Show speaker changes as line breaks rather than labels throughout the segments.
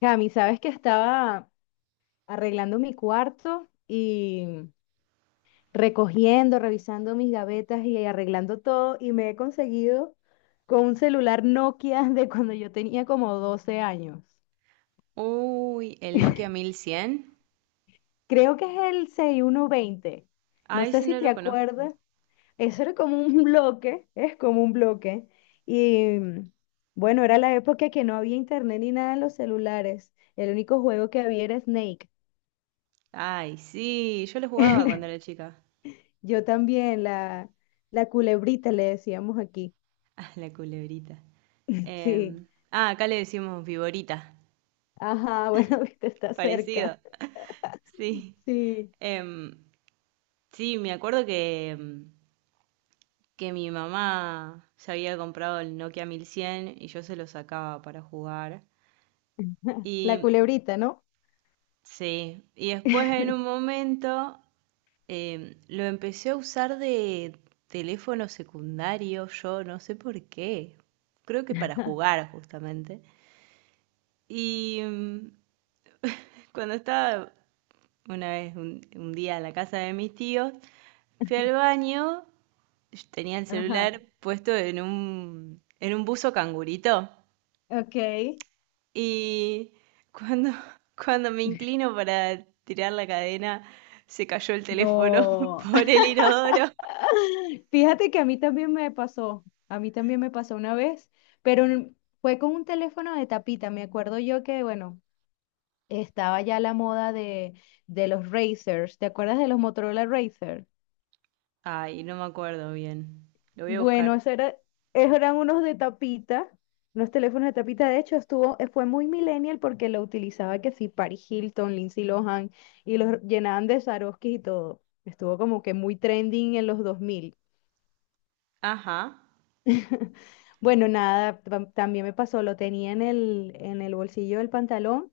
Cami, sabes que estaba arreglando mi cuarto y recogiendo, revisando mis gavetas y arreglando todo y me he conseguido con un celular Nokia de cuando yo tenía como 12 años.
Uy, el Nokia 1100.
Creo que es el 6120. No
Ay,
sé
ese
si
no
te
lo conozco.
acuerdas. Eso era como un bloque, es como un bloque. Y bueno, era la época que no había internet ni nada en los celulares. El único juego que había era Snake.
Ay, sí, yo lo jugaba cuando era chica.
Yo también, la culebrita le decíamos aquí.
Ah, la culebrita.
Sí.
Acá le decimos viborita.
Ajá, bueno, viste, está cerca.
Parecido. Sí.
Sí,
Em, sí, me acuerdo que, que mi mamá se había comprado el Nokia 1100 y yo se lo sacaba para jugar.
la
Y
culebrita, ¿no?
sí, y después en un momento lo empecé a usar de teléfono secundario, yo no sé por qué. Creo que para jugar justamente. Y cuando estaba una vez, un día en la casa de mis tíos, fui al baño, yo tenía el
Ajá.
celular puesto en en un buzo cangurito.
Ok.
Y cuando, cuando me inclino para tirar la cadena, se cayó el teléfono
No.
por el inodoro.
Fíjate que a mí también me pasó, a mí también me pasó una vez, pero fue con un teléfono de tapita. Me acuerdo yo que, bueno, estaba ya la moda de los Razers. ¿Te acuerdas de los Motorola Razer?
Ay, no me acuerdo bien. Lo voy a
Bueno,
buscar.
eso era, esos eran unos de tapita, unos teléfonos de tapita. De hecho, fue muy millennial porque lo utilizaba que sí, Paris Hilton, Lindsay Lohan, y los llenaban de Swarovski y todo. Estuvo como que muy trending en los 2000.
Ajá.
Bueno, nada, también me pasó, lo tenía en el bolsillo del pantalón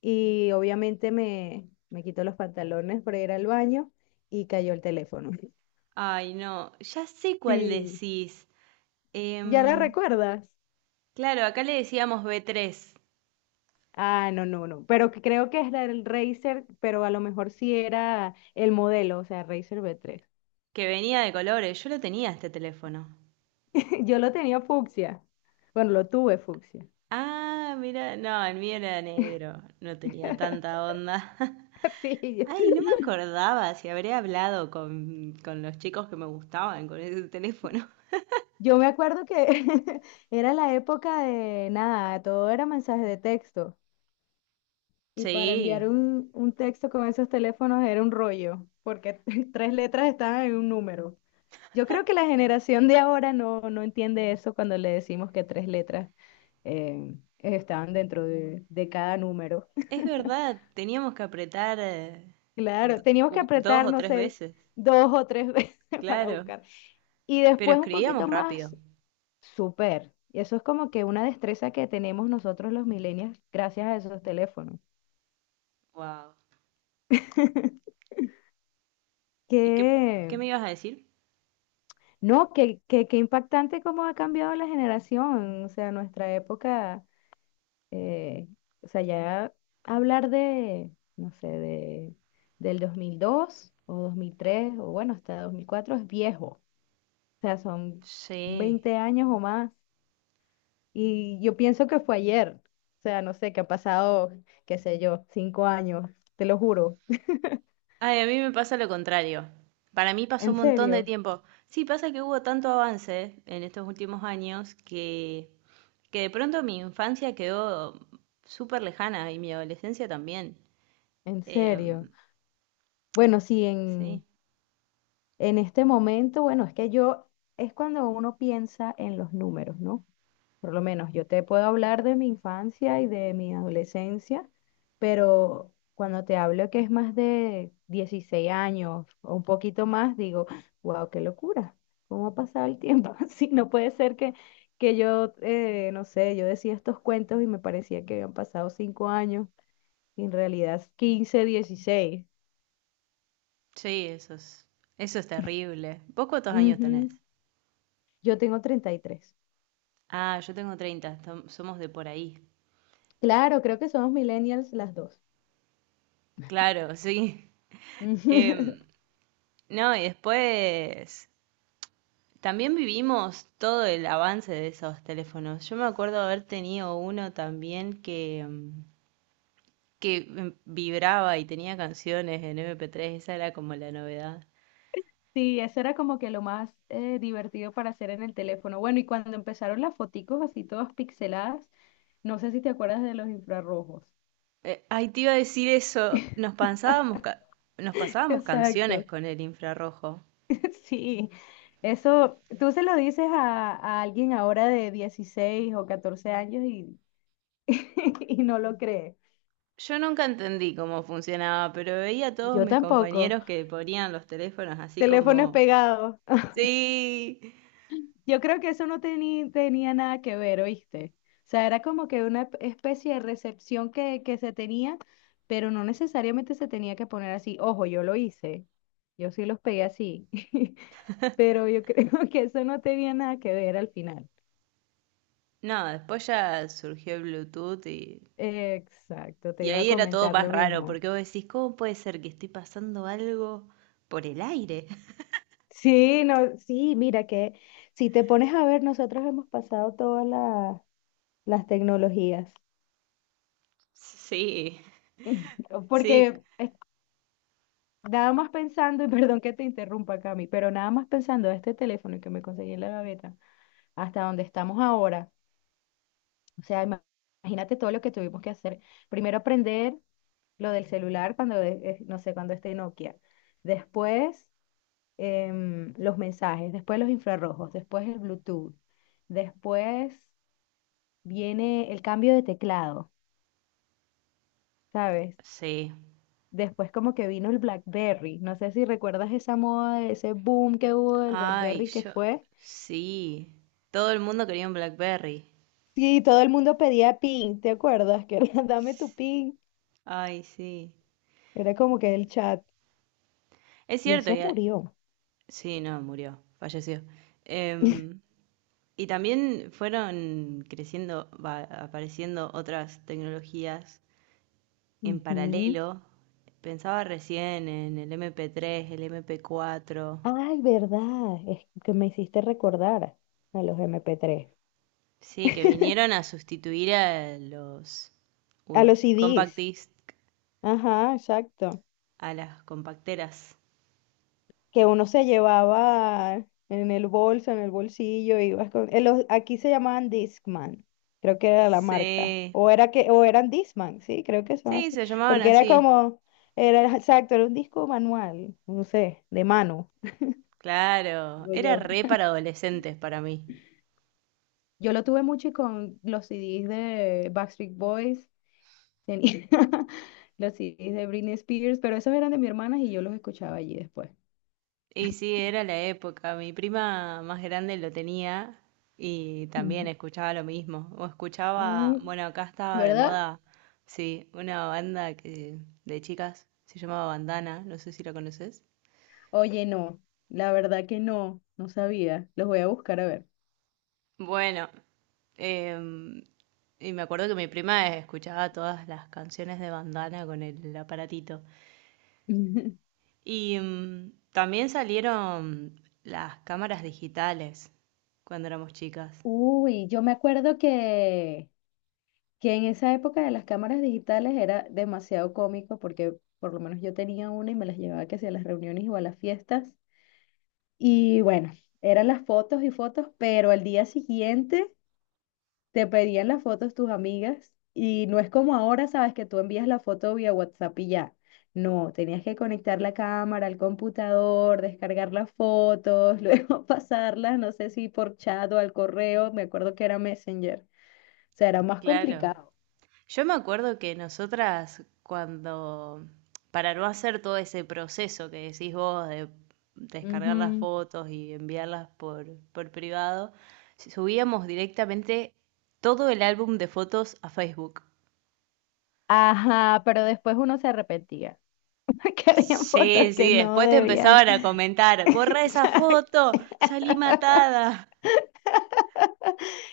y obviamente me quito los pantalones para ir al baño y cayó el teléfono.
Ay, no. Ya sé cuál
Sí.
decís.
¿Ya la
Em,
recuerdas?
claro, acá le decíamos B3,
Ah, no, no, no. Pero que creo que es el del Razer, pero a lo mejor sí era el modelo, o sea, Razer V3.
que venía de colores. Yo lo tenía este teléfono.
Yo lo tenía fucsia. Bueno, lo tuve fucsia.
Ah, mira, no, el mío era negro. No tenía tanta onda.
Sí,
Ay,
yo
no me acordaba si habré hablado con los chicos que me gustaban con ese teléfono.
yo me acuerdo que era la época de nada, todo era mensaje de texto. Y para enviar
Sí,
un texto con esos teléfonos era un rollo, porque tres letras estaban en un número. Yo creo que la generación de ahora no entiende eso cuando le decimos que tres letras estaban dentro de cada número.
es verdad. Teníamos que apretar
Claro,
d-
teníamos que
dos
apretar,
o
no
tres
sé,
veces.
dos o tres veces para
Claro.
buscar. Y
Pero
después un
escribíamos
poquito
rápido.
más, súper. Y eso es como que una destreza que tenemos nosotros los millennials gracias a esos teléfonos.
Wow. ¿Y qué,
Que,
qué me ibas a decir?
no, que impactante cómo ha cambiado la generación. O sea, nuestra época eh, o sea, ya hablar de, no sé, del 2002 o 2003 o bueno, hasta 2004 es viejo. O sea, son
Sí.
20 años o más. Y yo pienso que fue ayer. O sea, no sé, que ha pasado, qué sé yo, 5 años, te lo juro.
Ay, a mí me pasa lo contrario. Para mí pasó
En
un montón de
serio.
tiempo. Sí, pasa que hubo tanto avance en estos últimos años que de pronto mi infancia quedó súper lejana y mi adolescencia también.
En
Em,
serio. Bueno, sí,
sí,
en este momento, bueno, es cuando uno piensa en los números, ¿no? Por lo menos yo te puedo hablar de mi infancia y de mi adolescencia, pero cuando te hablo que es más de 16 años o un poquito más, digo, wow, qué locura, ¿cómo ha pasado el tiempo? Así no puede ser que, no sé, yo decía estos cuentos y me parecía que habían pasado 5 años, y en realidad 15, 16.
sí, eso es, eso es terrible. ¿Vos cuántos años tenés?
Ujú. Yo tengo 33.
Ah, yo tengo somos de por ahí.
Claro, creo que somos millennials las dos.
Claro, sí. Em, no, y después también vivimos todo el avance de esos teléfonos. Yo me acuerdo haber tenido uno también que, que vibraba y tenía canciones en MP3, esa era como la novedad.
Sí, eso era como que lo más divertido para hacer en el teléfono. Bueno, y cuando empezaron las foticos así todas pixeladas, no sé si te acuerdas de los infrarrojos.
Ay, te iba a decir eso, nos pasábamos canciones
Exacto.
con el infrarrojo.
Sí, eso, tú se lo dices a alguien ahora de 16 o 14 años y, y no lo cree.
Yo nunca entendí cómo funcionaba, pero veía a todos
Yo
mis
tampoco.
compañeros que ponían los teléfonos así
Teléfonos
como...
pegados.
Sí.
Yo creo que eso no tenía nada que ver, ¿oíste? O sea, era como que una especie de recepción que se tenía, pero no necesariamente se tenía que poner así. Ojo, yo lo hice. Yo sí los pegué así. Pero yo creo que eso no tenía nada que ver al final.
No, después ya surgió el Bluetooth y
Exacto, te
Y
iba a
ahí era todo
comentar
más
lo
raro,
mismo.
porque vos decís, ¿cómo puede ser que estoy pasando algo por el aire?
Sí, no, sí, mira que si te pones a ver, nosotros hemos pasado todas las tecnologías.
Sí, sí,
Porque. Nada más pensando, y perdón que te interrumpa, Cami, pero nada más pensando de este teléfono que me conseguí en la gaveta, hasta donde estamos ahora. O sea, imagínate todo lo que tuvimos que hacer. Primero aprender lo del celular cuando, no sé, cuando esté Nokia. Después los mensajes, después los infrarrojos, después el Bluetooth. Después viene el cambio de teclado, ¿sabes?
sí.
Después como que vino el BlackBerry. No sé si recuerdas esa moda, ese boom que hubo del
Ay,
BlackBerry que
yo,
fue.
sí. Todo el mundo quería un BlackBerry.
Sí, todo el mundo pedía pin, ¿te acuerdas? Que era, dame tu pin.
Ay, sí.
Era como que el chat.
Es
Y
cierto,
eso
ya...
murió.
sí, no, murió, falleció. Em, y también fueron creciendo, va, apareciendo otras tecnologías en
Ujú.
paralelo. Pensaba recién en el MP3, el MP4.
Ay, verdad. Es que me hiciste recordar a los MP3.
Sí, que vinieron a sustituir a los,
A
uy,
los
compact
CDs.
disc,
Ajá, exacto.
a las compacteras.
Que uno se llevaba en el bolso, en el bolsillo, ibas con, aquí se llamaban Discman, creo que era la marca,
Sí,
o eran Discman, sí, creo que son
sí,
así,
se llamaban
porque era
así.
como, era exacto, era un disco manual, no sé, de mano,
Claro,
digo
era
yo.
re para adolescentes para mí.
Yo lo tuve mucho y con los CDs de Backstreet Boys, tenía los CDs de Britney Spears, pero esos eran de mi hermana y yo los escuchaba allí después.
Y sí, era la época. Mi prima más grande lo tenía y también
Ujú.
escuchaba lo mismo. O escuchaba,
Mm,
bueno, acá estaba de
¿verdad?
moda, sí, una banda que de chicas se llamaba Bandana, no sé si la conoces.
Oye, no, la verdad que no, no sabía. Los voy a buscar a ver.
Bueno, em, y me acuerdo que mi prima escuchaba todas las canciones de Bandana con el aparatito. Y también salieron las cámaras digitales cuando éramos chicas.
Uy, yo me acuerdo que en esa época de las cámaras digitales era demasiado cómico porque por lo menos yo tenía una y me las llevaba que sea a las reuniones o a las fiestas. Y bueno, eran las fotos y fotos, pero al día siguiente te pedían las fotos tus amigas y no es como ahora, sabes, que tú envías la foto vía WhatsApp y ya. No, tenías que conectar la cámara al computador, descargar las fotos, luego pasarlas, no sé si por chat o al correo, me acuerdo que era Messenger. O sea, era más
Claro.
complicado.
Yo me acuerdo que nosotras cuando, para no hacer todo ese proceso que decís vos de descargar las
Ujú.
fotos y enviarlas por privado, subíamos directamente todo el álbum de fotos a Facebook.
Ajá, pero después uno se arrepentía, que habían fotos
Sí,
que
sí,
no
después te
debían.
empezaban a comentar, borra esa
Exacto.
foto, salí matada.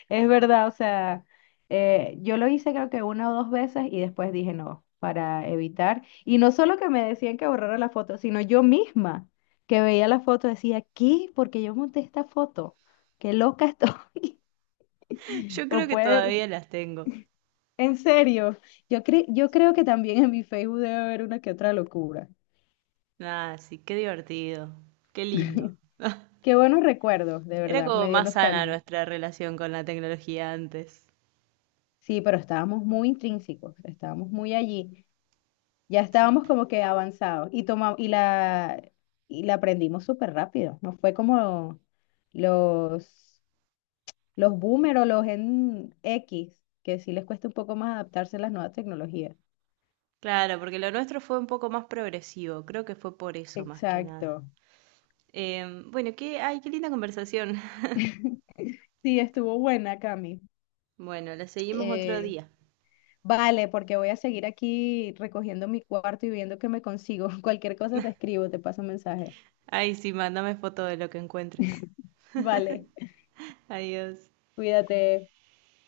Es verdad, o sea, yo lo hice creo que una o dos veces y después dije no, para evitar. Y no solo que me decían que borrara la foto, sino yo misma que veía la foto decía, ¿qué? Porque yo monté esta foto. Qué loca estoy.
Yo
O
creo que
puede,
todavía las tengo.
en serio, yo creo que también en mi Facebook debe haber una que otra locura.
Ah, sí, qué divertido, qué lindo.
Qué buenos recuerdos, de
Era
verdad,
como
me dio
más sana
nostalgia.
nuestra relación con la tecnología antes.
Sí, pero estábamos muy intrínsecos, estábamos muy allí. Ya
Sí.
estábamos como que avanzados y la aprendimos súper rápido. No fue como los los boomer o los en X, que sí les cuesta un poco más adaptarse a las nuevas tecnologías.
Claro, porque lo nuestro fue un poco más progresivo, creo que fue por eso más que nada.
Exacto.
Bueno, qué, ay, qué linda conversación.
Sí, estuvo buena, Cami.
Bueno, la seguimos otro
Eh,
día.
vale, porque voy a seguir aquí recogiendo mi cuarto y viendo qué me consigo. Cualquier cosa te escribo, te paso un mensaje.
Ay, sí, mándame foto de lo que encuentres.
Vale,
Adiós.
cuídate.